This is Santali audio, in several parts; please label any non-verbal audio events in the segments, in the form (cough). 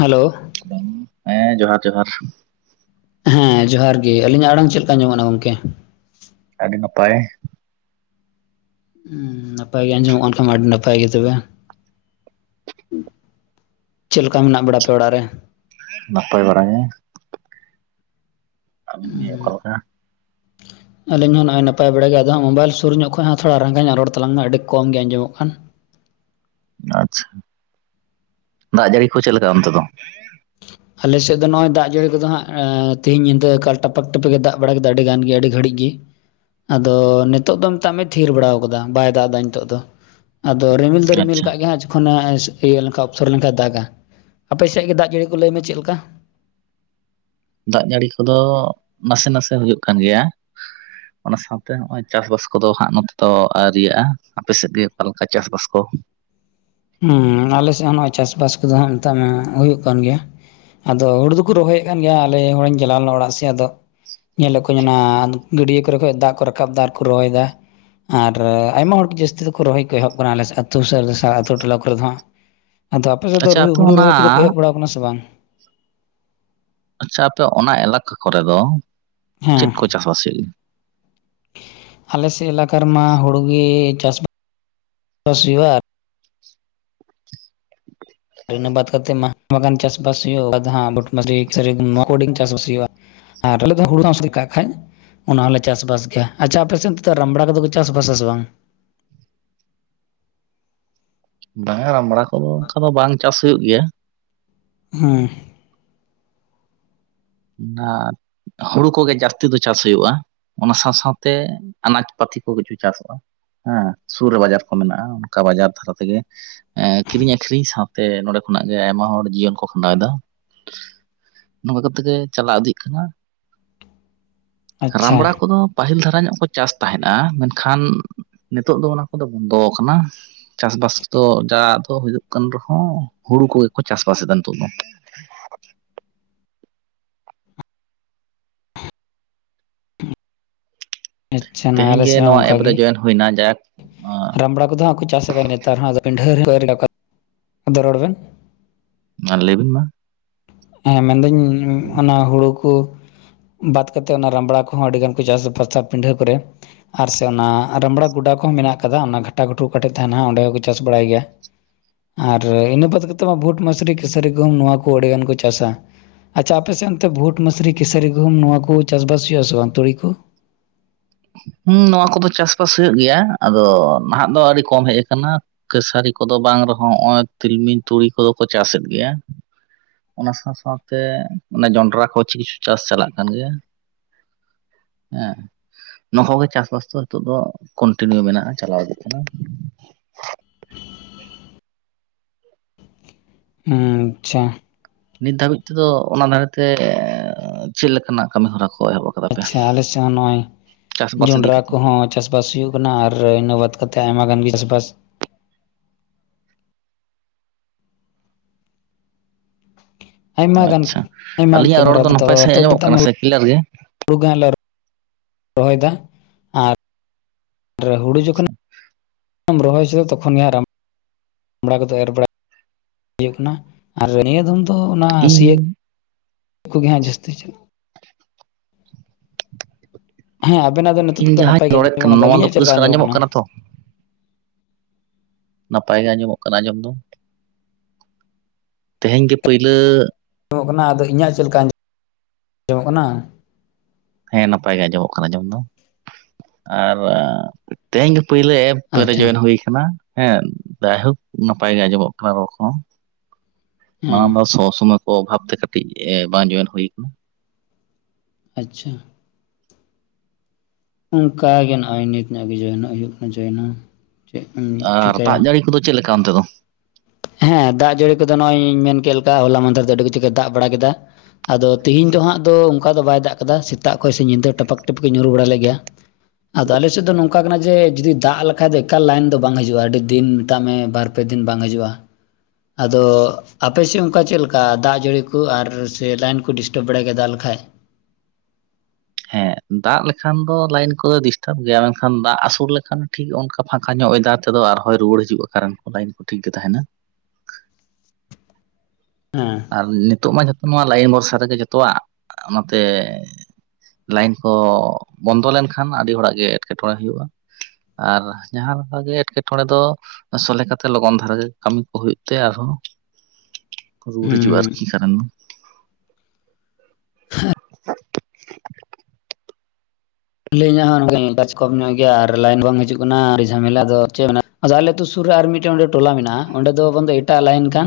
ᱦᱮᱞᱳ ᱦᱮᱸ ᱡᱚᱦᱟᱨ ᱡᱚᱦᱟᱨ ᱦᱮᱸ ᱡᱚᱦᱟᱨ ᱜᱮ ᱟᱹᱞᱤᱧᱟᱜ ᱟᱲᱟᱝ ᱪᱮᱫ ᱞᱮᱠᱟ ᱟᱧᱡᱚᱢᱚᱜ ᱠᱟᱱᱟ ᱜᱚᱝᱠᱮ ᱟᱹᱰᱤ ᱱᱟᱯᱟᱭ ᱦᱩᱸ ᱱᱟᱯᱟᱭ ᱜᱮ ᱟᱸᱚᱢᱚᱜ ᱠᱟᱱ ᱠᱷᱟᱡ ᱢᱟ ᱟᱹᱰᱤᱱᱟᱯᱟᱭ ᱜᱮ ᱛᱚᱵᱮ ᱪᱮᱫᱞᱮᱠᱟ ᱢᱮᱱᱟᱜ ᱵᱟᱲᱟ ᱯᱮ ᱚᱲᱟᱜ ᱨᱮ ᱱᱟᱯᱟᱭ ᱵᱟᱲᱟ ᱜᱮ ᱟᱵᱮᱱ ᱜᱮ ᱚᱠᱟ ᱩᱸ ᱞᱮᱠᱟ (unintelligible) ᱟᱹᱞᱤᱧ ᱦᱚᱸ ᱱᱚᱜᱼᱭ ᱱᱟᱯᱟᱭ ᱵᱟᱲ ᱜᱮ ᱟᱫᱚ ᱦᱟᱜ ᱢᱳᱵᱟᱭᱤᱞ ᱥᱩᱨ ᱧᱚᱜ ᱠᱷᱚᱡ ᱦᱚᱸ ᱛᱷᱚᱲᱟ ᱨᱟᱸᱜᱟᱣ ᱧᱚᱜ ᱨᱚᱲ ᱛᱞᱟᱝᱢᱟ ᱟᱹᱰᱤ ᱠᱚᱢ ᱜᱮ ᱟᱸᱡᱚᱢᱚᱜ ᱠᱟᱱᱟ ᱟᱪᱪᱷᱟ, ᱫᱟᱜ ᱡᱟᱹᱲᱤ ᱠᱚ ᱪᱮᱫ ᱞᱮᱠᱟ ᱚᱱᱛᱮ ᱫᱚ ᱟᱞᱮᱥᱮᱫ ᱫᱚ ᱱᱚᱜ-ᱚᱭ ᱫᱟᱜ ᱡᱟᱹᱲᱤ ᱫᱚ ᱦᱟᱜ ᱛᱮᱦᱮᱧ ᱧᱤᱫᱟᱹ ᱟᱠᱟᱞ ᱴᱟᱯᱟᱠ ᱴᱟᱯᱟᱜ ᱜᱮ ᱫᱟᱜ ᱵᱟᱲᱟ ᱠᱮᱫᱟ ᱟᱹᱰᱤ ᱜᱟᱱ ᱜᱮ ᱟᱹᱰᱤ ᱜᱷᱟᱹᱲᱤᱡ ᱜᱤ, ᱟᱫᱚ ᱱᱤᱛᱚᱜ ᱫᱚ ᱢᱮᱛᱟᱜ ᱢᱮ ᱛᱷᱤᱨ ᱵᱟᱲᱟ ᱠᱟᱫᱟ ᱵᱟᱭ ᱫᱟᱜ ᱮᱫᱟ ᱱᱤᱛᱚᱜ ᱫᱚ ᱟᱫᱚ ᱨᱤᱢᱤᱞ ᱫᱚ ᱨᱤᱢᱤᱞ ᱟᱪᱪᱷᱟ ᱠᱟᱜ ᱜᱮᱭᱟ ᱦᱟᱸᱜ ᱡᱚᱠᱷᱚᱱ ᱤᱭᱟᱹ ᱞᱮ ᱚᱯᱥᱚᱨ ᱞᱮᱱᱠᱷᱟᱱ ᱫᱟᱜᱟ ᱟᱯᱮ ᱥᱮᱫ ᱜᱮ ᱫᱟᱜ ᱡᱟᱹᱲᱤ ᱠᱚ ᱞᱟᱹᱭᱢᱮ ᱪᱮᱫ ᱞᱮᱠᱟ ᱫᱟᱜ ᱡᱟᱹᱲᱤ ᱠᱚᱫᱚ ᱱᱟᱥᱮ ᱱᱟᱥᱮ ᱦᱩᱭᱩᱜ ᱠᱟᱱ ᱜᱮᱭᱟ ᱚᱱᱟ ᱥᱟᱶᱛᱮ ᱱᱚᱜᱼᱚᱭ ᱪᱟᱥᱵᱟᱥ ᱠᱚᱫᱚ ᱦᱟᱸᱜ ᱱᱚᱛᱮ ᱫᱚ ᱟᱹᱨᱤᱭᱟᱹᱜᱼᱟ ᱟᱯᱮ ᱥᱮᱫ ᱜᱮ ᱚᱠᱟᱮᱠᱟ ᱪᱟᱥᱵᱟᱥ ᱠᱚ ᱦᱮᱸ ᱟᱞᱮᱥᱮᱫ ᱦᱚᱸ ᱱᱚᱜᱚᱭ ᱪᱟᱥᱵᱥᱥ ᱠᱚᱫᱚ ᱦᱟᱜ ᱱᱤᱛᱟᱜ ᱦᱩᱭᱩᱜ ᱠᱟᱱ ᱜᱮᱭᱟ ᱟᱫᱚ ᱦᱩᱲᱩ ᱫᱚᱠᱚ ᱨᱚᱦᱚᱭᱮᱫ ᱠᱟᱱ ᱜᱮᱭᱟ ᱟᱞᱮ ᱦᱚᱜᱤᱧ ᱪᱟᱞᱟᱣ ᱞᱮᱱᱟ ᱚᱲᱟᱜ ᱥᱮ ᱟᱫᱚ ᱧᱮᱞᱮᱫ ᱠᱚᱭᱤᱧ ᱚᱱᱟ ᱜᱟᱹᱰᱭᱟᱹ ᱠᱚᱨᱮ ᱠᱷ ᱫᱟᱜ ᱠᱚ ᱨᱟᱠᱟᱵ ᱫᱟ ᱟᱨᱠᱚ ᱨᱚᱦᱚᱭᱮᱫᱟ ᱟᱨ ᱟᱭᱢᱟ ᱦᱚᱲᱟᱜ ᱡᱟᱹᱥᱛᱤ ᱫᱚᱠᱚ ᱨᱚᱦᱚᱭ ᱠᱚ ᱮᱦᱚᱵ ᱟᱠᱟᱱᱟ ᱟᱹᱛᱩ ᱥᱩᱨ ᱟᱛᱳ ᱴᱚᱞᱟ ᱠᱚᱨᱮ ᱫᱚ ᱦᱟᱜ ᱟᱫᱚ ᱟᱯᱮ ᱥᱮᱫ ᱫᱚ ᱟᱪᱪᱷᱟ ᱟᱯᱮ ᱦᱩᱲᱩ ᱚᱱᱟ ᱨᱚᱦᱚᱭ ᱠᱚᱫᱚ ᱠᱚ ᱮᱦᱚᱵ ᱵᱟᱲᱟᱣ ᱟᱠᱟᱱᱟ ᱥᱮ ᱵᱟᱝ ᱟᱪᱪᱷᱟ ᱟᱯᱮ ᱚᱱᱟ ᱮᱞᱟᱠᱟ ᱠᱚᱨᱮ ᱫᱚ ᱦᱮᱸ ᱪᱮᱫ ᱠᱚ ᱪᱟᱥᱵᱟᱥᱮᱫ ᱟᱞᱮᱥᱮᱫ ᱮᱞᱟᱠᱟ ᱨᱮᱢᱟ ᱦᱩᱲᱩ ᱜᱮ ᱪᱟᱥᱵᱟᱥ ᱦᱩᱭᱩᱜᱼᱟ ᱤᱱᱟᱹ ᱵᱟᱫ ᱠᱟᱛᱮ ᱢᱟ ᱪᱟᱥ ᱵᱟᱥ ᱦᱩᱭᱩᱜᱼᱟ ᱵᱴ ᱢᱟᱥᱤᱰᱤ (unintelligible) ᱪᱟᱥ ᱵᱟᱥ ᱦᱩᱭᱩᱜᱼᱟ ᱟᱨ ᱟᱞᱮ ᱫᱚ ᱦᱩᱲᱩ ᱫᱚ ᱱᱟᱥᱮ (unintelligible) ᱠᱟᱜ ᱠᱷᱟᱡ ᱚᱱᱟ ᱦᱚᱸᱞᱮ ᱪᱟᱥᱵᱟᱥ ᱜᱮᱭᱟ ᱟᱪᱪᱷᱟ ᱟᱯᱮᱥᱮᱫ ᱨᱟᱢᱵᱲᱟ ᱠᱚᱫᱚ ᱠᱚ ᱪᱟᱥ ᱵᱟᱥᱵᱟᱥ ᱥᱮ ᱵᱟᱝ ᱵᱟᱝᱟ ᱨᱟᱢᱲᱟ ᱠᱚᱫᱚ ᱚᱱᱠᱟ ᱫᱚ ᱵᱟᱝ ᱪᱟᱥ ᱦᱩᱭᱩᱜ ᱜᱮᱭᱟ ᱦᱮᱸ ᱦ (unintelligible) ᱦᱩᱲᱩ ᱠᱚᱜᱮ ᱡᱟᱹᱥᱛᱤ ᱫᱚ ᱪᱟᱥ ᱦᱩᱭᱩᱜᱼᱟ ᱚᱱᱟ ᱥᱟᱶ ᱥᱟᱶᱛᱮ ᱟᱱᱟᱡ ᱯᱟᱹᱛᱤ ᱠᱤᱪᱩ ᱪᱟᱥᱵᱟᱥ ᱦᱮᱸ ᱥᱩᱨ ᱨᱮ ᱵᱟᱡᱟᱨ ᱠᱚ ᱢᱮᱱᱟᱜᱼᱟ ᱚᱱᱠᱟ ᱵᱟᱡᱟᱨ ᱫᱷᱟᱨᱟ ᱛᱮᱜᱮ ᱮ ᱠᱤᱨᱤᱧ ᱟᱠᱷᱨᱤᱧ ᱥᱟᱶᱛᱮ ᱱᱚᱸᱰᱮ ᱠᱷᱚᱱᱟᱜ ᱜᱮ ᱟᱭᱢᱟ ᱦᱚᱲ ᱡᱤᱭᱚᱱ ᱠᱚ ᱠᱷᱟᱸᱰᱟᱣ ᱮᱫᱟ ᱱᱚᱝ ᱠᱟᱛᱮ ᱜᱮ ᱪᱟᱞᱟᱣ ᱤᱫᱤᱜ ᱠᱟᱱᱟ ᱟᱪᱪᱷᱟ ᱨᱟᱢᱲᱟ ᱠᱚᱫᱚ ᱯᱟᱹᱦᱤᱞ ᱫᱷᱟᱨᱟ ᱧᱚᱜ ᱠᱚ ᱪᱟᱥ ᱛᱟᱦᱮᱫᱱᱟ ᱢᱮᱱᱠᱷᱟᱱ ᱱᱤᱛᱚᱜ ᱫᱚ ᱚᱱᱟ ᱠᱚᱫᱚ ᱵᱚᱱᱫᱚ ᱟᱠᱟᱱᱟ ᱪᱟᱥᱵᱟᱥ ᱫᱚ ᱡᱟ ᱫᱚ ᱦᱩᱭᱩᱜ ᱠᱟᱱ ᱨᱮᱦᱚᱸ ᱦᱩᱲᱩ ᱠᱚᱜᱮ ᱠᱚ ᱪᱟᱥᱵᱟᱥᱮᱫᱟ ᱱᱤᱛᱚᱜ ᱫᱚ ᱟᱪᱪᱷᱟ ᱱᱟ ᱛᱮᱦᱮᱧ ᱟᱞᱮ ᱜᱮ ᱥᱮᱫ ᱦᱚᱸ ᱱᱚᱣᱟ ᱚᱱᱠᱟ ᱮᱯ ᱨᱮ ᱜᱮ ᱡᱚᱭᱮᱱ ᱦᱩᱭ ᱡᱟᱠ ᱨᱟᱢᱲᱟ ᱠᱚᱫᱚ ᱦᱟᱸᱜ ᱠᱚ ᱪᱟᱥ ᱟᱠᱟᱫᱟ ᱱᱮᱛᱟᱨ ᱦᱚᱸ ᱰᱷᱟᱹᱨ ᱨᱚᱲ ᱵᱮᱱ ᱚᱱᱟ ᱞᱟᱹᱭ ᱵᱤᱱ ᱢᱟ ᱦᱮᱸ ᱢᱮᱱᱫᱟᱹᱧ ᱚᱱᱟ ᱦᱩᱲᱩ ᱵᱟᱫ ᱠᱟᱛᱮᱫ ᱚᱱᱟ ᱨᱟᱢᱲᱟ ᱠᱚᱦᱚᱸ ᱟᱹᱰᱤ ᱜᱟᱱ ᱠᱚ ᱪᱟᱥᱵᱟᱥᱟ ᱯᱤᱰᱷᱟᱹ ᱠᱚᱨᱮ ᱟᱨ ᱥᱮ ᱚᱱᱟ ᱨᱟᱢᱵᱽᱲᱟ ᱜᱚᱰᱟ ᱠᱚᱦᱚᱸ ᱢᱮᱱᱟᱜ ᱟᱠᱟᱫᱟ ᱚᱱᱟ ᱜᱷᱟᱴᱟ ᱜᱷᱟᱴᱩ ᱠᱟᱴᱮᱡ ᱛᱟᱦᱮᱱᱟ ᱚᱸᱰᱮ ᱦᱚᱸᱠᱚ ᱪᱟᱥ ᱵᱟᱲᱟᱭ ᱜᱮᱭᱟ ᱟᱨ ᱤᱱᱟᱹ ᱵᱟᱛ ᱠᱟᱛᱮᱫ ᱢᱟ ᱵᱷᱩᱴ ᱢᱟᱥᱨᱤ ᱠᱥᱟᱹᱨᱤ ᱜᱩᱦᱩᱢ ᱱᱚᱣᱟ ᱠᱚ ᱟᱹᱰᱤᱜᱟᱱ ᱠᱚ ᱪᱟᱥᱟ ᱟᱪᱪᱷᱟ ᱟᱯᱮᱥᱮᱫ ᱚᱱᱛᱮ ᱵᱷᱩᱴ ᱢᱟᱥᱨᱤ ᱠᱮᱥᱟᱹᱨᱤ ᱜᱩᱢ ᱱᱚᱣᱟ ᱠᱚ ᱪᱟᱥᱵᱟᱥ ᱦᱩᱭᱩᱜ ᱟ ᱥᱮ ᱵᱟᱝ ᱛᱩᱲᱤ ᱠᱚ ᱦᱩᱸ ᱱᱚᱣᱟ ᱠᱚᱫᱚ ᱪᱟᱥᱵᱟᱥ ᱦᱩᱭᱩᱜ ᱜᱮᱭᱟ ᱟᱫᱚ ᱱᱟᱦᱟᱸᱜ ᱫᱚ ᱟᱹᱰᱤ ᱠᱚᱢ ᱦᱮᱡ ᱟᱠᱟᱱᱟ ᱠᱟᱹᱥᱟᱨᱤ ᱠᱚᱫᱚ ᱵᱟᱝ ᱨᱮᱦᱚᱸ ᱱᱚᱜᱼᱚᱭ ᱛᱤᱞᱢᱤᱧ ᱛᱩᱲᱤ ᱠᱚᱫᱚ ᱠᱚ ᱪᱟᱥᱮᱫ ᱜᱮᱭᱟ ᱚᱱᱟ ᱥᱟᱶ ᱥᱟᱶ ᱛᱮ ᱡᱚᱱᱰᱨᱟ ᱠᱚ ᱪᱤᱥ ᱪᱟᱥ ᱪᱟᱞᱟᱜ ᱠᱟᱱ ᱜᱮᱭᱟ ᱦᱮᱸ ᱱᱚ ᱠᱚᱜᱮ ᱪᱟᱥᱼᱵᱟᱥ ᱫᱚ ᱱᱤᱛᱚᱜ ᱫᱚ ᱠᱚᱱᱴᱤᱱᱤᱭᱩ ᱢᱮᱱᱟᱜᱼᱟ ᱪᱟᱞᱟᱣ ᱤᱫᱤ ᱠᱟᱱᱟ ᱟᱪᱪᱷᱟ ᱱᱤᱛ ᱫᱷᱟᱹᱵᱤᱡ ᱛᱮᱫᱚ ᱚᱱᱟ ᱫᱷᱟᱨᱮ ᱛᱮ ᱪᱮᱫ ᱞᱮᱠᱟᱱᱟᱜ ᱠᱟᱹᱢᱤ ᱦᱚᱨᱟ ᱠᱚ ᱮᱦᱚᱵ ᱟᱠᱟᱱᱟ ᱟᱪᱪᱷᱟ ᱟᱞᱮ ᱥᱮᱫ ᱦᱚᱸ ᱱᱚᱜᱚᱭ ᱪᱟᱥᱵᱟᱥ ᱤᱫᱤ ᱡᱚᱱᱰᱨᱟ ᱠᱟᱛᱮᱜ ᱠᱚᱦᱚᱸ ᱪᱟᱥ ᱪᱟᱥᱵᱟᱥ ᱦᱩᱭᱩᱜ ᱠᱟᱱᱟ ᱟᱨ ᱤᱱᱟᱹ ᱵᱟᱫ ᱠᱟᱛᱮ ᱟᱭᱢᱟ ᱜᱟᱱ ᱜᱮ ᱪᱟᱥᱵᱟᱥ ᱟᱭᱢᱟ ᱜᱟᱱ ᱟᱪᱪᱷᱟ ᱟᱭᱢᱟ ᱟᱹᱞᱤᱧᱟᱜ ᱨᱚᱲ ᱠᱟᱹᱢᱤᱦᱚᱨᱟ ᱫᱚ ᱱᱟᱯᱟᱭ ᱱᱤᱛᱚᱜ ᱥᱟᱺᱦᱤᱡ ᱫᱚ ᱟᱸᱡᱚᱢᱚᱜ ᱢᱮᱛᱟᱜ ᱢᱮ ᱠᱟᱱᱟ ᱥᱮ ᱠᱞᱤᱭᱟᱨ ᱜᱮ ᱦᱩᱲᱩ ᱜᱚᱞᱮ ᱨᱚᱦᱚᱭᱟ ᱟᱨ ᱦᱩᱲᱩ ᱡᱚᱠᱷᱚᱱᱢ ᱨᱚᱦᱚᱭ ᱛᱚᱠᱷᱚᱱ ᱜᱮ ᱟᱨᱟᱢ ᱮᱨ ᱵᱟᱲᱟ ᱦᱩᱭᱩᱜ ᱠᱟᱱᱟ ᱟᱨ ᱱᱤᱭᱟᱹ ᱫᱷᱢ ᱛᱚ ᱚᱱᱟ ᱤᱧ ᱥᱤᱭᱟᱹ ᱠᱚᱜᱮ ᱦᱟᱸᱜ ᱡᱟᱹᱥᱛᱤᱟᱞ (unintelligible) ᱦᱮᱸ ᱟᱵᱮᱱᱟᱜ ᱫᱚ ᱱᱤᱛᱚᱜ ᱤᱧ ᱫᱚ ᱡᱟᱦᱟᱸᱧ ᱱᱟᱯᱟᱭ ᱜᱮ ᱨᱚᱲᱮᱫ ᱟᱸᱡᱚᱢ ᱠᱟᱱᱟ ᱱᱚᱣᱟ ᱫᱚ ᱟᱞᱤᱧᱟᱜ ᱪᱮᱫ ᱞᱮᱠᱟ ᱯᱚᱨᱤᱥᱠᱟᱨ ᱟᱸᱚᱢᱚᱜ ᱟᱸᱡᱚᱢᱚᱜ ᱠᱟᱱᱟ ᱛᱚ ᱱᱟᱯᱟᱭ ᱜᱮ ᱟᱸᱡᱚᱢᱚᱜ ᱠᱟᱱᱟ ᱟᱸᱡᱚᱢ ᱫᱚ ᱛᱮᱦᱮᱧ ᱜᱮ ᱯᱩᱭᱞᱟᱹ ᱚᱜ ᱠᱟᱱᱟ ᱟᱫᱚ ᱤᱧᱟᱹᱜ ᱪᱮᱫ ᱞᱮᱠᱟ ᱟᱸᱡᱚᱢᱚᱜ ᱠᱟᱱᱟ ᱦᱮᱸ ᱱᱟᱯᱟᱭ ᱜᱮ ᱟᱸᱡᱚᱢᱚᱜ ᱠᱟᱱᱟ ᱟᱸᱡᱚᱢ ᱫᱚ ᱟᱨ ᱛᱮᱦᱮᱧ ᱜᱮ ᱯᱳᱭᱞᱳ ᱮᱯ ᱯ ᱨᱮ ᱟᱪᱪᱷᱟ ᱡᱚᱭᱚᱱ ᱦᱩᱭ ᱠᱟᱱᱟ ᱦᱮᱸ ᱡᱟᱭᱦᱳᱠ ᱱᱟᱯᱟᱭ ᱜᱮ ᱟᱸᱡᱚᱢᱚᱜ ᱠᱟᱱᱟ ᱨᱚᱲ ᱠᱚᱦᱚᱸ ᱦᱮᱸ ᱢᱟᱲᱟᱝ ᱫᱚ ᱥᱚᱵ ᱥᱚᱢᱚᱭ ᱠᱚ ᱚᱵᱷᱟᱵᱛᱮ ᱠᱟᱹᱴᱤᱡ ᱵᱟᱝ ᱡᱚᱭᱮᱱ ᱦᱩᱭ ᱟᱠᱟᱱᱟ ᱟᱪᱪᱷᱟ ᱚᱱᱠᱟ ᱜᱮ ᱱᱚᱜᱼᱚᱭ ᱱᱤᱛ ᱧᱚᱜ ᱜᱮ ᱡᱚᱭᱚᱱᱚᱜ ᱦᱩᱭᱩᱜ ᱠᱟᱱᱟ ᱡᱚᱭᱮᱱᱚ ᱟᱨ ᱫᱟᱜ ᱡᱟᱹᱲᱤ ᱠᱚᱫᱚ ᱪᱮᱫ ᱞᱮᱠᱟ ᱚᱱᱛᱮ ᱫᱚ ᱦᱮᱸ ᱫᱟᱜ ᱡᱟᱹᱲᱤ ᱠᱚᱫᱚ ᱱᱚᱜᱼᱚᱭ ᱞᱤᱧ ᱢᱮᱱ ᱠᱮ ᱞᱮᱠᱟ ᱦᱚᱞᱟ ᱢᱟᱦᱫᱷᱮᱨ ᱫᱚ ᱟᱹᱰᱤ ᱠᱤᱪᱷᱩᱮ ᱫᱟᱜ ᱵᱟᱲᱟ ᱠᱮᱫᱟ ᱟᱫᱚ ᱛᱮᱦᱤᱧ ᱫᱚ ᱦᱟᱸᱜ ᱫᱚ ᱚᱱᱠᱟ ᱫᱚ ᱵᱟᱭ ᱫᱟᱜ ᱠᱟᱫᱟ ᱥᱮᱛᱟᱜ ᱠᱷᱚᱱ ᱥᱮ ᱧᱤᱫᱟᱹ ᱴᱟᱯᱟᱠ ᱴᱩᱯᱩᱠ ᱧᱩᱨᱩ ᱵᱟᱲᱟ ᱞᱮᱫ ᱜᱮᱭᱟ ᱟᱫᱚ ᱟᱞᱮ ᱥᱮᱫ ᱫᱚ ᱱᱚᱝᱠᱟ ᱠᱟᱱᱟ ᱡᱮ ᱡᱩᱫᱤ ᱫᱟᱜ ᱞᱮᱠᱷᱟᱡ ᱫᱚ ᱮᱠᱟᱞ ᱞᱟᱭᱤᱱ ᱫᱚ ᱵᱟᱝ ᱦᱤᱡᱩᱜᱼᱟ ᱟᱹᱰᱤ ᱫᱤᱱ ᱢᱮᱛᱟᱜ ᱢᱮ ᱵᱟᱨ ᱯᱮ ᱫᱤᱱ ᱵᱟᱝ ᱦᱤᱡᱩᱜᱼᱟ ᱟᱫᱚ ᱟᱯᱮ ᱥᱮᱫ ᱚᱱᱠᱟ ᱪᱮᱫ ᱞᱮᱠᱟ ᱫᱟᱜ ᱡᱟᱹᱲᱤ ᱠᱚ ᱟᱨ ᱥᱮ ᱞᱟᱭᱤᱱ ᱠᱚ ᱰᱤᱥᱴᱟᱵ ᱵᱟᱲᱟᱭ ᱜᱮᱭᱟ ᱫᱟᱜ ᱞᱮᱠᱷᱟᱡ ᱦᱮᱸ ᱫᱟᱜ ᱞᱮᱠᱷᱟᱱ ᱫᱚ ᱞᱟᱭᱤᱱ ᱠᱚᱫᱚ ᱰᱤᱥᱴᱟᱵ ᱜᱮᱭᱟ ᱢᱮᱱᱠᱷᱟᱱ ᱫᱟᱜ ᱟᱥᱳᱲ ᱞᱮᱠᱷᱟᱱ ᱴᱷᱤᱠ ᱚᱱᱠᱟ ᱯᱷᱟᱠ ᱠᱷᱟᱧᱚᱜ ᱫᱟ ᱛᱮ ᱫᱚ ᱟᱨᱦᱚᱸᱚᱭ ᱨᱩᱣᱟᱹᱲ ᱦᱤᱡᱩᱜᱼᱟ ᱠᱟᱨᱚᱱ ᱞᱟᱭᱤᱱ ᱠᱚ ᱴᱷᱤᱠ ᱜᱮ ᱛᱟᱦᱮᱸᱱᱟ ᱦᱩᱸ ᱟᱨ ᱱᱤᱛᱚᱜ ᱢᱟ ᱡᱚᱛᱚ ᱢᱟ ᱞᱟᱭᱤᱱ ᱵᱷᱚᱨᱥᱟ ᱨᱮᱜᱮ ᱡᱚᱛᱚᱣᱼᱟᱜ ᱚᱱᱟᱛᱮ ᱞᱟᱭᱤᱱ ᱠᱚ ᱵᱚᱱᱫᱚ ᱞᱮᱱᱠᱷᱟᱱ ᱟᱹᱰᱤ ᱦᱚᱲᱟᱜ ᱜᱮ ᱮᱸᱴᱠᱮᱴᱚᱬᱮ ᱦᱩᱭᱩᱜᱼᱟ ᱟᱨ ᱡᱟᱦᱟᱸ ᱞᱮᱠᱟ ᱜᱮ ᱮᱸᱴᱠᱮᱴᱚᱬᱮ ᱫᱚ ᱥᱚᱞᱮ ᱠᱟᱛᱮ ᱞᱚᱜᱚᱱ ᱫᱷᱟᱨᱟ ᱜᱮ ᱠᱟᱹᱢᱤ ᱠᱚ ᱦᱩᱭᱩᱜ ᱛᱮ ᱟᱨᱦᱚᱸ ᱨᱩᱣᱟᱹᱲ ᱦᱤᱡᱩᱜᱼᱟ ᱟᱨᱠᱤ ᱦᱩᱸ ᱠᱟᱨᱮᱱ ᱞᱟᱹᱭ ᱤᱧᱚᱜ ᱦᱚᱸ ᱱᱚᱝᱠᱟ ᱜᱮ ᱪᱟᱪ ᱠᱚᱢ ᱧᱚᱜ ᱜᱮᱭᱟ ᱟᱨ ᱞᱟᱭᱤᱱ ᱵᱟᱝ ᱦᱤᱡᱩᱜ ᱠᱟᱱᱟ ᱟᱹᱰᱤ ᱡᱷᱟᱢᱮᱞᱟ ᱫᱚ ᱪᱮ ᱢᱮᱱᱟ ᱟᱫᱚ ᱟᱞᱮ ᱟᱹᱛᱩ ᱥᱩᱨ ᱨᱮ ᱟᱨ ᱢᱤᱫᱴᱟᱝ ᱚᱸᱰᱮ ᱴᱚᱞᱟ ᱢᱮᱱᱟᱜᱼᱟ ᱚᱸᱰᱮ ᱫᱚ ᱮᱴᱟᱜ ᱞᱟᱭᱤᱱ ᱠᱟᱱ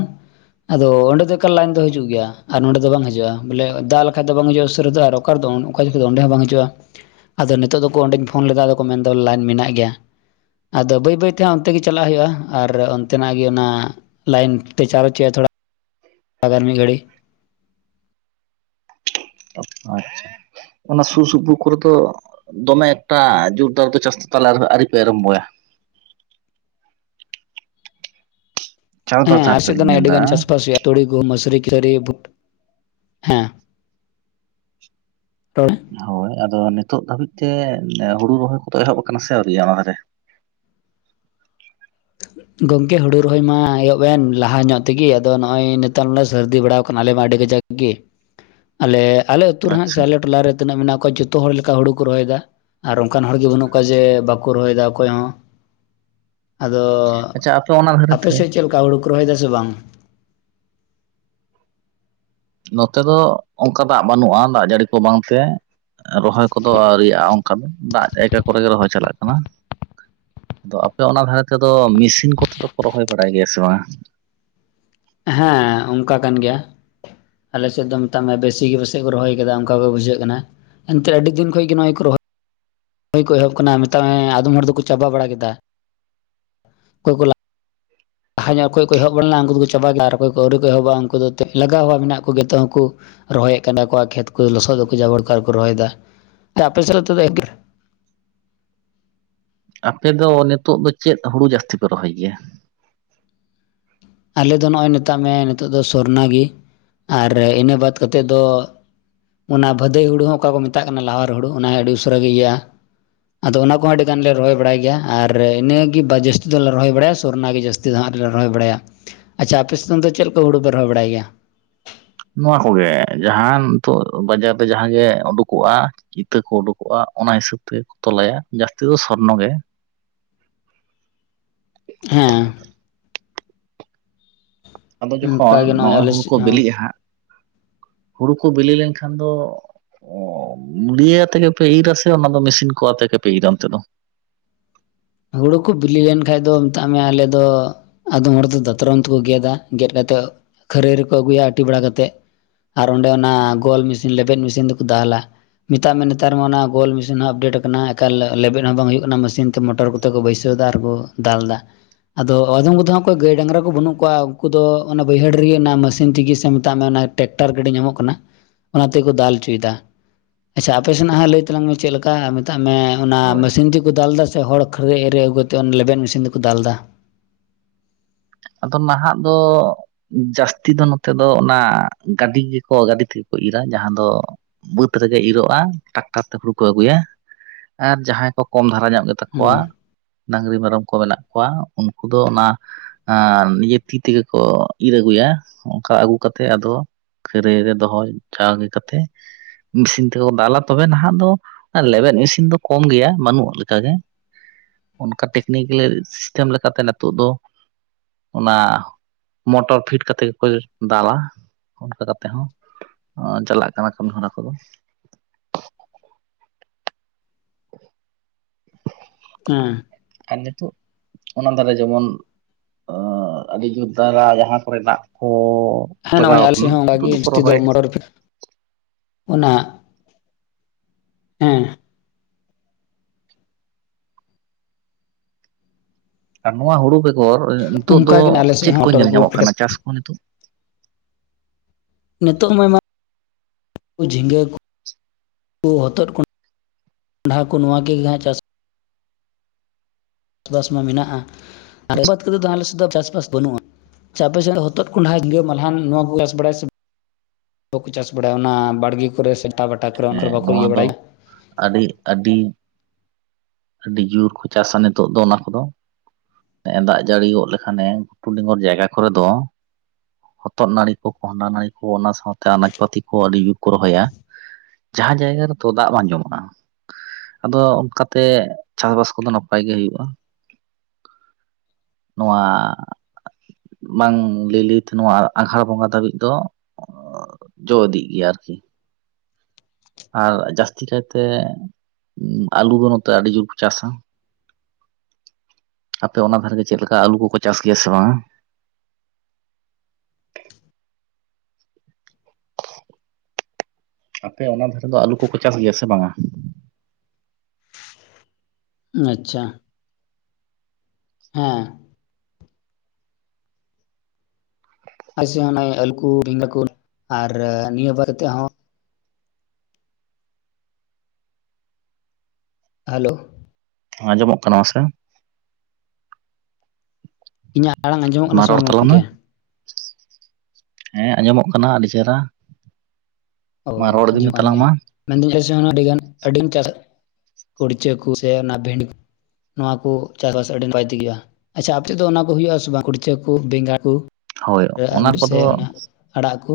ᱟᱫᱚ ᱚᱸᱰᱮ ᱫᱚ ᱮᱠᱟᱞ ᱞᱟᱭᱤᱱ ᱫᱚ ᱦᱤᱡᱩᱜ ᱜᱮᱭᱟ ᱟᱨ ᱱᱚᱸᱰᱮ ᱫᱚ ᱵᱟᱝ ᱦᱤᱡᱩᱜᱼᱟ ᱵᱚᱞᱮ ᱫᱟᱜ ᱞᱮᱠᱷᱟᱡ ᱫᱚ ᱵᱟᱝ ᱦᱤᱡᱩᱜᱼᱟ ᱩᱥᱟᱹᱨᱟ ᱠᱟᱨ ᱫᱚ ᱚᱠᱟ ᱡᱚᱠᱷᱟᱹ ᱫᱚ ᱚᱸᱰᱮ ᱦᱚᱸ ᱵᱟᱝ ᱦᱤᱡᱩᱜᱼᱟ ᱟᱫᱚ ᱱᱤᱛᱚᱜ ᱫᱚᱠᱚ ᱚᱸᱰᱮᱧ ᱯᱷᱳᱱ ᱞᱮᱫᱟ ᱟᱫᱚ ᱠᱚ ᱢᱮᱱᱫᱟ ᱞᱟᱭᱤᱱ ᱢᱮᱱᱟᱜ ᱜᱮᱭᱟ ᱟᱫᱚ ᱵᱟᱹᱭ ᱵᱟᱹᱭ ᱛᱮ ᱚᱱᱛᱮ ᱜᱮ ᱪᱟᱞᱟᱜ ᱦᱩᱭᱩᱜᱼᱟ ᱟᱨ ᱚᱱᱛᱮᱱᱟᱜ ᱜᱮ ᱚᱱᱟ ᱞᱟᱭᱤᱱ ᱛᱮ ᱪᱟᱨᱚᱪ ᱦᱳᱭᱳᱜᱼᱟ ᱛᱷᱚᱲᱟ ᱟᱜᱟᱨ ᱢᱤ ᱜᱟᱹᱲᱤ ᱟᱪᱪᱷᱟ ᱚᱱᱟ ᱥᱩᱨ ᱥᱩᱯᱩᱨ ᱠᱚᱨᱮ ᱫᱚ ᱫᱚᱢᱮ ᱮᱠᱴᱟ ᱡᱳᱨᱫᱟᱨ ᱫᱚ ᱪᱟᱥ ᱛᱚᱞᱟ ᱟᱹᱣᱨᱤᱯᱮ ᱟᱨᱚᱢᱵᱚᱭᱟ ᱪᱟᱥᱵᱟᱥ ᱦᱮᱸ ᱟᱨᱮ ᱫᱷᱟᱨᱮ ᱥᱮᱫ ᱫᱚ ᱛᱮᱞᱤᱧ ᱟᱹᱰᱤ ᱢᱮᱱᱫᱟ ᱜᱟᱱ ᱪᱟᱥᱵᱟᱥ ᱦᱩᱭᱩᱜᱼᱟ ᱛᱩᱲᱤ ᱜᱳ ᱢᱚᱥᱩᱨᱤ ᱠᱮᱥᱟᱹᱨᱤ ᱵᱷᱩᱴ ᱦᱮᱸ ᱦᱚᱭ ᱟᱫᱚ ᱱᱤᱛᱚᱜ ᱫᱷᱟᱹᱵᱤᱡ ᱛᱮ ᱦᱩᱲᱩ ᱨᱚᱦᱚᱭ ᱠᱚᱫᱚ ᱮᱦᱚᱵ ᱟᱠᱟᱱᱟ ᱥᱮ ᱟᱹᱣᱨᱤᱭᱟ ᱚᱱᱟ ᱫᱷᱟᱨᱮ ᱦ (unintelligible) ᱜᱚᱝᱠᱮ ᱦᱩᱲᱩ ᱨᱚᱦᱚᱭ ᱢᱟ ᱮᱦᱚᱵ ᱮᱱ ᱞᱟᱦᱟ ᱧᱚᱜ ᱛᱮᱜᱤ ᱟᱫᱚ ᱱᱚᱜᱼᱚᱭ ᱱᱮᱛᱟᱨ ᱱᱚᱮ ᱥᱟᱹᱨᱫᱤ ᱵᱟᱲᱟᱣ ᱟᱠᱟᱱᱟ ᱟᱞᱮᱢᱟ ᱟᱹᱰᱤ ᱠᱟᱡᱟᱠ ᱜᱤ ᱟᱞᱮ ᱟᱞᱮ ᱟᱹᱛᱩ ᱨᱮᱦᱟᱸᱜ ᱟᱪᱪᱷᱟ ᱥᱮ ᱟᱞᱮ ᱴᱚᱞᱟᱨᱮ ᱛᱤᱱᱟᱹᱜ ᱢᱮᱱᱟᱜ ᱠᱚᱣᱟ ᱡᱚᱛᱚ ᱦᱚᱲ ᱞᱮᱠᱟ ᱦᱩᱲᱩ ᱠᱚ ᱨᱚᱦᱚᱭ ᱮᱫᱟ ᱟᱨ ᱚᱱᱠᱟᱱ ᱦᱚᱲᱜᱮ ᱵᱟᱹᱱᱩᱜ ᱠᱚᱣᱟ ᱡᱮ ᱵᱟᱠᱚ ᱨᱚᱦᱚᱭ ᱮᱫᱟ ᱚᱠᱚᱭ ᱦᱚᱸ ᱟᱫᱚ ᱟᱪᱪᱷᱟ ᱟᱯᱮ ᱚᱱᱟ ᱫᱷᱟᱨᱮ ᱟᱯᱮ ᱛᱮ ᱥᱮᱫ ᱪᱮᱫ ᱞᱮᱠᱟ ᱦᱩᱲᱩ ᱠᱚ ᱨᱚᱦᱚᱭᱮᱫᱟ ᱥᱮ ᱵᱟᱝ ᱱᱚᱛᱮ ᱫᱚ ᱚᱱᱠᱟ ᱫᱟᱜ ᱵᱟᱹᱱᱩᱜᱼᱟ ᱫᱟᱜ ᱡᱟᱹᱲᱤ ᱠᱚ ᱵᱟᱝ ᱛᱮ ᱨᱚᱦᱚᱭ ᱠᱚᱫᱚ ᱟᱹᱣᱨᱤᱭᱟᱜᱼᱟ ᱚᱱᱠᱟ ᱫᱚ ᱫᱟᱜ ᱡᱟᱭᱜᱟ ᱠᱚᱨᱮ ᱜᱮ ᱨᱚᱦᱚᱭ ᱪᱟᱞᱟᱜ ᱠᱟᱱᱟ ᱟᱫᱚ ᱟᱯᱮ ᱚᱱᱟ ᱫᱷᱟᱨᱮ ᱛᱮᱫᱚ ᱢᱤᱥᱤᱱ ᱠᱚᱛᱮ ᱫᱚ ᱠᱚ ᱨᱚᱦᱚᱭ ᱵᱟᱰᱟᱭ ᱜᱮᱭᱟ ᱥᱮ ᱵᱟᱝᱟ ᱦᱮᱸ ᱚᱱᱠᱟ ᱠᱟᱱ ᱜᱮᱭᱟ ᱟᱞᱮ ᱥᱮᱫ ᱫᱚ ᱢᱮᱛᱟᱜ ᱢᱮ ᱵᱮᱥᱤ ᱜᱮ ᱯᱟᱥᱮᱡ ᱠᱚ ᱨᱚᱦᱚᱭ ᱟᱠᱟᱫᱟ ᱚᱱᱠᱟ ᱜᱮ ᱵᱩᱡᱷᱟᱹᱜ ᱠᱟᱱᱟ ᱮᱱᱛᱮ ᱟᱹᱰᱤ ᱫᱤᱱ ᱠᱷᱚᱡ ᱜᱮ ᱱᱚᱣᱟ ᱜᱮᱠᱚ ᱨᱚᱦ ᱚᱠᱚᱭ ᱠᱚ ᱮᱦᱚᱵ ᱠᱟᱱᱟ ᱢᱮᱛᱟᱜ ᱢᱮ ᱟᱫᱚᱢ ᱦᱚᱲ ᱫᱚᱠᱚ ᱪᱟᱵᱟ ᱵᱟᱲᱟ ᱠᱮᱫᱟ ᱚᱠᱚᱭ ᱠᱚ ᱞᱟᱦᱟ ᱧᱚᱜ ᱚᱠᱚᱭ ᱠᱚ ᱮᱦᱚᱵ ᱞᱮᱱᱟ ᱩᱱᱠᱩ ᱫᱚᱠᱚ ᱪᱟᱵᱟ ᱠᱮᱫᱟ ᱟᱨ ᱚᱠᱚᱭ ᱠᱚ ᱟᱹᱣᱨᱤ ᱠᱚ ᱮᱦᱚᱵᱚᱜᱼᱟ ᱩᱱᱠᱩ ᱫᱚ ᱞᱟᱜᱟᱣᱟ ᱢᱮᱱᱟᱜ ᱠᱚ ᱜᱮᱛᱚ ᱩᱱᱠᱩ ᱨᱚᱦᱚᱭᱮᱫ ᱠᱟᱱᱟ ᱠᱚ ᱠᱷᱮᱛ ᱠᱚ ᱞᱚᱥᱚᱫᱟᱠᱚ ᱡᱟᱵᱚᱨ ᱠᱚ ᱨᱮᱠᱚ ᱨᱚᱦᱚᱭᱮᱫᱟ ᱟᱯᱮ ᱥᱮᱫᱟᱜ ᱛᱮᱫᱚ ᱮᱠ (inaudible) ᱟᱯᱮ ᱫᱚ ᱱᱤᱛᱚᱜ ᱫᱚ ᱪᱮᱫ ᱦᱩᱲᱩ ᱡᱟᱹᱥᱛᱤ ᱯᱮ ᱨᱚᱦᱚᱭ ᱜᱮᱭᱟ ᱟᱞᱮ ᱫᱚ ᱱᱚᱜᱼᱚᱭ ᱢᱮᱛᱟᱜ ᱢᱮ ᱱᱤᱛᱚᱜ ᱫᱚ ᱥᱚᱨᱱᱟ ᱜᱮ ᱟᱨ ᱤᱱᱟᱹ ᱵᱟᱫᱽ ᱠᱟᱛᱮᱫ ᱫᱚ ᱚᱱᱟ ᱵᱟᱹᱫᱟᱹᱭ ᱦᱳᱲᱩ ᱦᱚᱸ ᱚᱠᱟ ᱠᱚ ᱢᱮᱛᱟᱜ ᱠᱟᱱᱟ ᱞᱟᱣᱟᱨ ᱦᱩᱲᱩ ᱚᱱᱟ ᱦᱚᱸ ᱟᱹᱰᱤ ᱩᱥᱟᱹᱨᱟ ᱜᱮ ᱤᱭᱟᱹᱜᱼᱟ ᱟᱫᱚ ᱚᱱᱟ ᱠᱚᱦᱚᱸ ᱟᱹᱰᱤ ᱜᱟᱱ ᱞᱮ ᱨᱚᱦᱚᱭ ᱵᱟᱲᱟᱭ ᱜᱮᱭᱟ ᱟᱨ ᱤᱱᱟᱹ ᱜᱮ ᱵᱟ ᱡᱟᱹᱥᱛᱤ ᱫᱚᱞᱮ ᱨᱚᱦᱚᱭ ᱵᱟᱲᱟᱭᱟ ᱥᱚᱨᱱᱟ ᱜᱮ ᱡᱟᱹᱥᱛᱤ ᱛᱤ ᱫᱚ ᱦᱟᱸᱜ ᱫᱚᱞᱮ ᱨᱚᱦᱚᱭ ᱵᱟᱲᱟᱭᱟ ᱟᱪᱪᱷᱟ ᱟᱯᱮᱥᱮᱫ ᱫᱚ ᱪᱮᱫ ᱠᱚ ᱦᱩᱲᱩ ᱯᱮ ᱨᱚᱦᱚᱭ ᱵᱟᱲᱟᱭ ᱜᱮᱭᱟ ᱱᱚᱣᱟ ᱠᱚᱜᱮ ᱡᱟᱦᱟᱸ ᱱᱤᱛᱚᱜ ᱵᱟᱡᱟᱨ ᱨᱮ ᱡᱟᱦᱟᱸ ᱜᱮ ᱩᱰᱩᱠᱚᱜᱼᱟ ᱤᱛᱟᱹ ᱠᱚ ᱩᱰᱩᱠᱚᱜᱼᱟ ᱚᱱᱟ ᱦᱤᱥᱟᱹᱵ ᱛᱮᱜᱮ ᱠᱚ ᱛᱚᱞᱟᱭᱟ ᱡᱟᱹᱥᱛᱤ ᱫᱚ ᱥᱚᱨᱱᱚ ᱜᱮ ᱦᱮᱸ ᱟᱫᱚ ᱡᱚᱠᱷᱚᱱ ᱚᱱᱠᱟᱜᱮ ᱱᱚᱜᱼᱚᱭ ᱟᱞᱮ ᱦᱩᱲᱩ ᱠᱚ ᱥᱮᱫ ᱦᱚᱸ ᱵᱤᱞᱤᱜᱼᱟ ᱦᱟᱸᱜ ᱦᱩᱲᱩ ᱠᱚ ᱵᱤᱞᱤ ᱞᱮᱱ ᱠᱷᱟᱱ ᱫᱚ ᱚ ᱢᱩᱞᱤᱭᱟᱹ ᱟᱛᱮ ᱜᱮᱯᱮ ᱤᱨᱟ ᱥᱮ ᱚᱱᱟ ᱫᱚ ᱢᱤᱥᱤᱱ ᱠᱚ ᱟᱛᱮ ᱜᱮᱯᱮ ᱤᱨᱟ ᱚᱱᱛᱮ ᱫᱚ ᱦᱩᱲᱩ ᱠᱚ ᱵᱤᱞᱤ ᱞᱮᱱ ᱠᱷᱟᱡ ᱫᱚ ᱢᱮᱛᱟᱜ ᱢᱮ ᱟᱞᱮ ᱫᱚ ᱟᱫᱚᱢ ᱦᱚᱲ ᱫᱚ ᱫᱟᱛᱨᱚᱢ ᱛᱮᱠᱚ ᱜᱮᱫᱟ ᱜᱮᱫ ᱠᱟᱛᱮᱫ ᱠᱷᱟᱹᱨᱟᱹᱭ ᱨᱮᱠᱚ ᱟᱹᱜᱩᱭᱟ ᱟᱹᱴᱤ ᱵᱟᱲᱟ ᱠᱟᱛᱮᱫ ᱟᱨ ᱚᱸᱰᱮ ᱚᱱᱟ ᱜᱳᱞ ᱢᱤᱥᱤᱱ ᱞᱮᱵᱮᱫ ᱢᱤᱥᱤᱱ ᱛᱮᱠᱚ ᱫᱟᱞᱟ ᱢᱮᱛᱟᱜ ᱢᱮ ᱱᱮᱛᱟᱨ ᱢᱟ ᱚᱱᱟ ᱜᱳᱞ ᱢᱤᱥᱤᱱ ᱦᱚᱸ ᱟᱯᱰᱮᱴ ᱟᱠᱟᱱᱟ ᱮᱠᱟᱞ ᱞᱮᱵᱮᱫ ᱦᱚᱸ ᱵᱟᱝ ᱦᱩᱭᱩᱜ ᱠᱟᱱᱟ ᱢᱟᱥᱤᱱ ᱛᱮ ᱢᱚᱴᱚᱨ ᱠᱚ ᱛᱮ ᱠᱚ ᱵᱷᱟᱹᱭᱥᱣᱫᱟ ᱟᱨ ᱠᱚ ᱫᱟᱞᱫᱟ ᱟᱫᱚ ᱟᱫᱷᱚᱢ ᱠᱚᱫᱚ ᱚᱠᱚᱭ ᱜᱟᱹᱭ ᱰᱟᱝᱨᱟ ᱠᱚ ᱵᱟᱹᱱᱩᱜ ᱠᱚᱣᱟ ᱩᱱᱠᱩ ᱫᱚ ᱚᱱᱟ ᱵᱟᱹᱭᱦᱟᱹᱲ ᱨᱮᱜᱮ ᱚᱱᱟ ᱢᱟᱥᱤᱱ ᱛᱮᱜᱮ ᱥᱮ ᱢᱮᱛᱟᱜ ᱢᱮ ᱚᱱᱟ ᱴᱮᱠᱴᱟᱨ ᱜᱟᱹᱰᱤ ᱧᱟᱢᱚᱜ ᱠᱟᱱᱟ ᱚᱱᱟ ᱛᱮᱠᱚ ᱫᱟᱞ ᱚᱪᱚᱭᱮᱫᱟ ᱟᱪᱪᱷᱟ ᱟᱯᱮ ᱥᱮᱱᱟᱜ ᱦᱟᱸᱜ ᱞᱟᱹᱭ ᱛᱟᱞᱟᱝ ᱢᱮ ᱪᱮᱫ ᱞᱮᱠᱟ ᱢᱮᱛᱟᱜ ᱢᱮ ᱚᱱᱟ ᱦᱳᱭ ᱢᱟᱥᱤᱱ ᱛᱤᱜᱤ ᱠᱚ ᱫᱟᱞ ᱮᱫᱟ ᱥᱮ ᱦᱚᱲ ᱠᱷᱟᱹᱨᱟᱹᱭ ᱮᱨᱮ ᱟᱹᱜᱩ ᱠᱟᱛᱮᱫ ᱚᱱᱮ ᱞᱮᱵᱮᱫ ᱢᱤᱥᱤᱱ ᱛᱮᱠᱚ ᱫᱟᱞᱫᱟ ᱟᱫᱚ ᱱᱟᱦᱟᱜ ᱫᱚ ᱡᱟᱹᱥᱛᱤ ᱫᱚ ᱱᱚᱛᱮ ᱫᱚ ᱚᱱᱟ ᱜᱟᱹᱰᱤ ᱜᱮᱠᱚ ᱜᱟᱹᱰᱤ ᱛᱤᱜᱤ ᱠᱚ ᱤᱨᱟ ᱡᱟᱦᱟᱸ ᱫᱚ ᱵᱟᱹᱫᱽ ᱨᱮᱜᱮ ᱤᱨᱚᱜᱼᱟ ᱴᱟᱠᱴᱟᱨ ᱛᱮ ᱦᱩᱲᱩ ᱠᱚ ᱟᱹᱜᱩᱭᱟ ᱟᱨ ᱡᱟᱦᱟᱸᱭ ᱠᱚ ᱠᱚᱢ ᱫᱷᱟᱨᱟ ᱧᱚᱜ ᱜᱮ ᱛᱟᱠᱚᱣᱟ ᱦᱮᱸ ᱰᱟᱝᱨᱤ ᱢᱮᱨᱚᱢ ᱠᱚ ᱢᱮᱱᱟᱜ ᱠᱚᱣᱟ ᱩᱱᱠᱩ ᱫᱚ ᱚᱱᱟ ᱟᱱ ᱤᱭᱟᱹ ᱛᱤ ᱛᱮᱜᱮ ᱠᱚ ᱤᱨ ᱟᱹᱜᱩᱭᱟ ᱚᱱᱠᱟ ᱟᱹᱜᱩ ᱠᱟᱛᱮ ᱟᱫᱚ ᱠᱷᱟᱹᱨᱟᱹᱭ ᱨᱮ ᱫᱚᱦᱚᱭ ᱡᱟᱣᱜᱮ ᱠᱟᱛᱮ ᱢᱤᱥᱤᱱ ᱛᱮᱠᱚ ᱫᱟᱞᱟ ᱛᱚᱵᱮ ᱱᱟᱦᱟᱜ ᱫᱚ ᱞᱮᱵᱮᱫ ᱢᱤᱥᱤᱱ ᱫᱚ ᱠᱚᱢ ᱜᱮᱭᱟ ᱵᱟᱹᱱᱩᱜ ᱞᱮᱠᱟ ᱜᱮ ᱚᱱᱠᱟ ᱴᱮᱠᱱᱤᱠᱮᱞᱮ ᱥᱤᱥᱴᱟᱢ ᱞᱮᱠᱟᱛᱮ ᱱᱤᱛᱚᱜ ᱫᱚ ᱚᱱᱟ ᱢᱚᱴᱚᱨ ᱯᱷᱤᱴ ᱠᱟᱛᱮ ᱜᱮᱠᱚ ᱫᱟᱞᱟ ᱚᱱᱠᱟ ᱠᱟᱛᱮ ᱦᱚᱸ ᱚᱸ ᱪᱟᱞᱟᱜ ᱠᱟᱱᱟ ᱠᱟᱹᱢᱤ ᱦᱚᱨᱟ ᱠᱚᱫᱚ (unintelligible) ᱦᱮᱸ ᱟᱨ ᱱᱤᱛᱚᱜ ᱚᱱᱟ ᱫᱟᱨᱮ ᱡᱮᱢᱚᱱ ᱟᱹᱰᱤ ᱡᱳᱨ ᱫᱟᱨᱟ ᱡᱟᱦᱟᱸ ᱠᱚᱨᱮ ᱫᱟᱜ ᱠᱚ ᱦᱮᱸ ᱱᱚᱜᱼᱚᱭ ᱞᱟᱜᱟᱣ ᱟᱞᱤ ᱟᱠᱟᱱᱟ ᱥᱤᱫ ᱦᱚᱸ ᱚᱝᱠᱟ ᱱᱤᱛᱚᱜ ᱜᱮ ᱫᱚᱠᱚ ᱡᱟᱹᱥᱛᱤ ᱫᱚ ᱨᱚᱦᱚᱭᱮᱫ ᱢᱚᱴᱚᱨ ᱚᱱᱟ ᱮᱸ ᱟᱨ ᱱᱚᱣᱟ ᱦᱩᱲᱩ ᱵᱮᱜᱚᱨ ᱱᱤᱛᱚᱜ ᱫᱚ ᱚᱱᱠᱟ ᱜᱮ ᱟᱞᱮ ᱥᱮᱫ ᱪᱮᱫ ᱦᱚᱸ ᱠᱚ ᱢᱚᱴᱚᱨ ᱧᱮᱞ ᱧᱟᱢᱚᱜ ᱠᱟᱱᱟ ᱪᱟᱥ ᱠᱚ ᱱᱤᱛᱚᱜ ᱱᱤᱛᱚᱜ ᱢᱟ ᱟᱭᱢᱟ (inaudible) (inaudible) ᱡᱷᱤᱸᱜᱟᱹ ᱠᱚ ᱦᱚᱛᱚᱫ ᱠᱚ (inaudible) ᱠᱚᱰᱷᱟ ᱠᱚ ᱱᱚᱣᱟ ᱜᱮ ᱜᱮᱦᱟᱸᱜ ᱪᱟᱥ ᱪᱟᱥᱵᱟᱥ ᱢᱟ ᱢᱮᱱᱟᱜᱼᱟ ᱟᱨᱮᱵᱟᱫ ᱠᱟᱛᱮᱫ ᱫᱚ ᱟᱞᱮ ᱥᱮᱫ ᱫᱚ ᱪᱟᱥᱵᱟᱥ ᱵᱟᱹᱱᱩᱜᱼᱟ ᱪᱟ ᱟᱯᱮᱥᱮᱫ ᱦᱚᱛᱚᱫ ᱠᱚᱸᱰᱷᱟ (unintelligible) ᱢᱟᱞᱦᱟᱱ ᱱᱚᱣᱟ ᱠᱚ ᱪᱟᱥ ᱵᱟᱲᱟᱭᱟ ᱥᱮ ᱵᱟᱠᱚ ᱪᱟᱥ ᱵᱟᱲᱟᱭᱟ ᱚᱱᱟ ᱵᱟᱲᱜᱮ ᱠᱚᱨᱮ ᱥᱮ ᱴᱟᱵᱟᱴᱟ ᱠᱚᱨᱮ ᱚᱱᱟ ᱦᱮᱸ ᱠᱚᱨᱮ ᱵᱟᱠᱚ ᱱᱚᱣᱟ ᱤᱭᱟᱹ ᱫᱚ ᱵᱟᱲᱟᱭᱟ ᱟᱹᱰᱤ ᱟᱹᱰᱤ ᱟᱹᱰᱤ ᱡᱩᱨ ᱠᱚ ᱪᱟᱥᱟ ᱱᱤᱛᱚᱜ ᱫᱚ ᱚᱱᱟ ᱠᱚᱫᱚ ᱱᱮᱜᱼᱮ ᱫᱟᱜ ᱡᱟᱹᱲᱤ ᱜᱚᱫ ᱞᱮᱠᱷᱟᱱᱮ ᱜᱷᱩᱴᱩ ᱰᱮᱸᱜᱚᱨ ᱡᱟᱭᱜᱟ ᱠᱚᱨᱮ ᱫᱚ ᱦᱚᱛᱚᱫ ᱱᱟᱹᱲᱤ ᱠᱚ ᱠᱚᱸᱦᱰᱟ ᱱᱟᱹᱲᱤ ᱠᱚ ᱚᱱᱟ ᱥᱟᱶᱛᱮ ᱟᱱᱟᱡᱽ ᱯᱟᱹᱛᱤ ᱠᱚ ᱟᱹᱰᱤ ᱜᱤ ᱠᱚ ᱨᱚᱦᱚᱭᱟ ᱡᱟᱦᱟᱸ ᱡᱟᱭᱜᱟ ᱨᱮᱫᱚ ᱫᱟᱜ ᱵᱟᱝ ᱡᱚᱢᱚᱜᱼᱟ ᱟᱫᱚ ᱚᱱᱠᱟ ᱛᱮ ᱛᱮ ᱪᱟᱥᱵᱟᱥ ᱠᱚᱫᱚ ᱱᱟᱯᱟᱭ ᱜᱮ ᱦᱩᱭᱩᱜᱼᱟ ᱱᱚᱣᱟ ᱵᱟᱝ ᱞᱟᱹᱭ ᱞᱟᱹᱭ ᱛᱮ ᱱᱚᱣᱟ ᱟᱸᱜᱷᱟᱲ ᱵᱚᱸᱜᱟ ᱫᱷᱟᱹᱵᱤᱡ ᱫᱚ ᱡᱚ ᱤᱫᱤᱜ ᱜᱮᱭᱟ ᱟᱨᱠᱤ ᱟᱨ ᱡᱟᱹᱥᱛᱤ ᱠᱟᱭᱛᱮ ᱟᱹᱞᱩ ᱫᱚ ᱱᱚᱛᱮ ᱟᱹᱰᱤ ᱡᱳᱨ ᱠᱚ ᱪᱟᱥᱟ ᱟᱯᱮ ᱚᱱᱟ ᱫᱷᱟᱨᱮ ᱜᱮ ᱪᱮᱫ ᱞᱮᱠᱟ ᱟᱹᱞᱩ ᱠᱚᱠᱚ ᱪᱟᱥ ᱜᱮᱭᱟ ᱥᱮ ᱵᱟᱝᱟ ᱟᱯᱮ ᱚᱱᱟ ᱫᱷᱟᱨᱮ ᱫᱚ ᱟᱹᱞᱩ ᱠᱚᱠᱚ ᱪᱟᱥ ᱜᱮᱭᱟ ᱥᱮ ᱵᱟᱝᱼᱟ ᱟᱪᱪᱷᱟ ᱦᱮᱸ ᱟᱪᱪᱷᱟ ᱚᱱᱟ ᱟᱹᱞᱩᱠᱩ ᱵᱮᱸᱜᱟ ᱠᱚ ᱟᱨ ᱱᱤᱭᱟᱹ ᱵᱟᱨ ᱛᱮ ᱦᱚᱸ ᱦᱮᱞᱳ ᱟᱸᱡᱚᱢᱚᱜ ᱠᱟᱱᱟ ᱥᱮ ᱤᱧᱟᱹᱜ ᱟᱲᱟᱝ ᱟᱸᱡᱚᱢᱚᱜ ᱠᱟᱱᱟ ᱢᱟ ᱥᱮ ᱨᱚᱲ ᱵᱟᱝ ᱛᱟᱞᱟᱝ ᱢᱮ ᱜᱚᱝᱠᱮ ᱦᱮᱸ ᱟᱸᱡᱚᱢᱚᱜ ᱠᱟᱱᱟ ᱟᱹᱰᱤ ᱪᱮᱦᱨᱟ ᱢᱟ ᱨᱚᱲ ᱤᱫᱤ ᱢᱮ ᱛᱟᱞᱟᱝ ᱢᱟ ᱢᱮᱱᱫᱧ (unintelligible) (unintelligible) ᱠᱩᱲᱪᱟᱹ ᱠᱚ ᱥᱮ ᱚᱱᱟ ᱠᱷᱮᱱᱰ (unintelligible) ᱱᱚᱣᱟ ᱠᱩ ᱪᱟᱥᱵᱟᱥ ᱟᱹᱰᱤ ᱱᱟᱯᱟᱭ ᱛᱮᱜᱳᱼᱟ ᱟᱪᱪᱷᱟ ᱟᱯᱮᱥᱮᱫ ᱫᱚ ᱚᱱᱟ ᱠᱚ ᱦᱩᱭᱩᱜᱼᱟ ᱥᱮ ᱵᱟᱝ ᱠᱩᱲᱪᱟᱹ ᱠᱩ, ᱵᱮᱸᱜᱟᱲ ᱠᱚ ᱦᱳᱭ ᱚᱱᱟ (unintelligible) ᱥᱮ ᱠᱚᱫᱚ ᱚᱱᱟ ᱟᱲᱟᱜ ᱠᱚ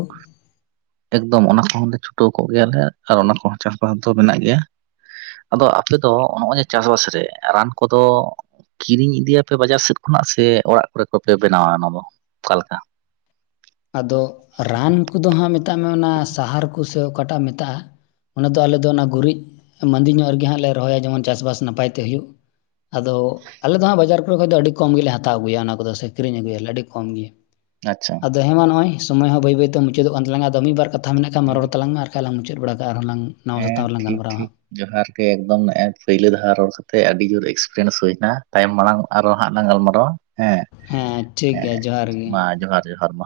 ᱮᱠᱫᱚᱢ ᱚᱱᱟ ᱠᱚᱦᱚᱸᱞᱮ ᱪᱷᱩᱴᱟᱹᱣ ᱠᱚᱜ ᱜᱮᱭᱟᱞᱮ ᱟᱨ ᱚᱱᱟ ᱠᱚᱦᱚᱸ ᱪᱟᱥᱵᱟᱥ ᱫᱚ ᱢᱮᱱᱟᱜ ᱜᱮᱭᱟ ᱟᱫᱚ ᱟᱯᱮ ᱫᱚ ᱱᱚᱜᱼᱚᱭ ᱡᱮ ᱪᱟᱥᱵᱟᱥ ᱨᱮ ᱨᱟᱱ ᱠᱚᱫᱚ ᱠᱤᱨᱤᱧ ᱤᱫᱤᱭᱟᱯᱮ ᱵᱟᱡᱟᱨ ᱥᱮᱫ ᱠᱷᱚᱱᱟᱜ ᱥᱮ ᱚᱲᱟᱜ ᱠᱚᱨᱮ ᱠᱚᱯᱮ ᱵᱮᱱᱟᱣᱟ ᱚᱱᱟᱫᱚ ᱚᱠᱟᱞᱮᱠᱟ ᱟᱫᱚ ᱨᱟᱱ ᱠᱚᱫᱚ ᱦᱟᱸᱜ ᱢᱮᱛᱟᱜ ᱢᱮ ᱚᱱᱟ ᱥᱟᱦᱟᱨ ᱠᱚᱥᱮ ᱚᱠᱟᱴᱟᱜ ᱮᱢ ᱢᱮᱛᱟᱜᱼᱟ ᱚᱱᱟ ᱫᱚ ᱟᱞᱮᱫᱚ ᱚᱱᱟ ᱜᱩᱨᱤᱡ ᱢᱟᱸᱫᱤ ᱧᱚᱜ ᱨᱮᱜᱮ ᱦᱟᱸᱜ ᱞᱮ ᱨᱚᱦᱚᱭᱟ ᱡᱮᱢᱚᱱ ᱪᱟᱥᱵᱟᱥ ᱱᱟᱯᱟᱭ ᱛᱮ ᱦᱩᱭᱩᱜ ᱟᱫᱚ ᱟᱞᱮ ᱫᱚ ᱦᱟᱸᱜ ᱵᱟᱡᱟᱨ ᱠᱚᱨᱮ ᱠᱷᱚᱱ ᱫᱚ ᱟᱹᱰᱤ ᱠᱚᱢ ᱜᱮᱞᱮ ᱦᱟᱛᱟᱣ ᱟᱹᱜᱩᱭᱟ ᱚᱱᱟ ᱠᱚᱫᱚ ᱥᱮ ᱠᱤᱨᱤᱧ ᱟᱹᱜᱩᱭᱟᱞᱮ ᱟᱹᱰᱤ ᱠᱚᱢ ᱜᱮ ᱟᱪᱪᱷᱟ ᱟᱫᱚ ᱦᱮᱸ ᱢᱟ ᱱᱚᱜᱼᱚᱭ ᱥᱚᱢᱚᱭ ᱦᱚᱸ ᱵᱟᱹᱭ ᱵᱟᱹᱭᱛᱮ ᱢᱩᱪᱟᱹᱫᱚᱜ ᱠᱟᱱ ᱛᱟᱞᱟᱝᱟ ᱟᱫᱚ ᱢᱤᱜ ᱵᱟᱨ ᱠᱟᱛᱷᱟ ᱢᱮᱱᱟᱜ ᱠᱷᱟᱱ ᱦᱮᱸ ᱢᱟ ᱨᱚᱲ ᱛᱞᱟᱝ ᱢᱮ ᱟᱨ ᱠᱷᱟᱡᱞᱟᱝ ᱢᱩᱪᱟᱹᱫ ᱵᱟᱲᱟ ᱠᱟᱜᱼᱟ ᱟᱨᱦᱚᱸ ᱞᱟᱝ ᱱᱟᱣᱟ ᱦᱮᱸ ᱥᱟᱛᱟᱢ ᱨᱮᱞᱟᱝ ᱴᱷᱤᱠ ᱜᱟᱞᱢᱟᱨᱣᱟᱼᱟ ᱦᱟᱸᱜ ᱴᱷᱤᱠ ᱡᱚᱦᱟᱨ ᱜᱮ ᱮᱠᱫᱚᱢ ᱮᱸ ᱯᱟᱹᱭᱞᱳ ᱫᱷᱟᱣ ᱨᱚᱲ ᱠᱟᱛᱮᱜ ᱟᱹᱰᱤ ᱡᱳᱨ ᱮᱠᱥᱯᱨᱤᱭᱮᱱᱥ ᱦᱩᱭᱱᱟ ᱛᱟᱭᱚᱢ ᱢᱟᱲᱟᱝ ᱟᱨᱚ ᱦᱟᱸᱜ ᱞᱟᱝ ᱜᱟᱞᱢᱟᱨᱟᱣᱟ ᱦᱮᱸ ᱦᱮᱸ ᱴᱷᱤᱠ ᱦᱮᱸ ᱜᱮᱭᱟ ᱡᱚᱦᱟᱨ ᱜᱮ ᱢᱟ ᱡᱚᱦᱟᱨ ᱡᱚᱦᱟᱨ ᱢᱟ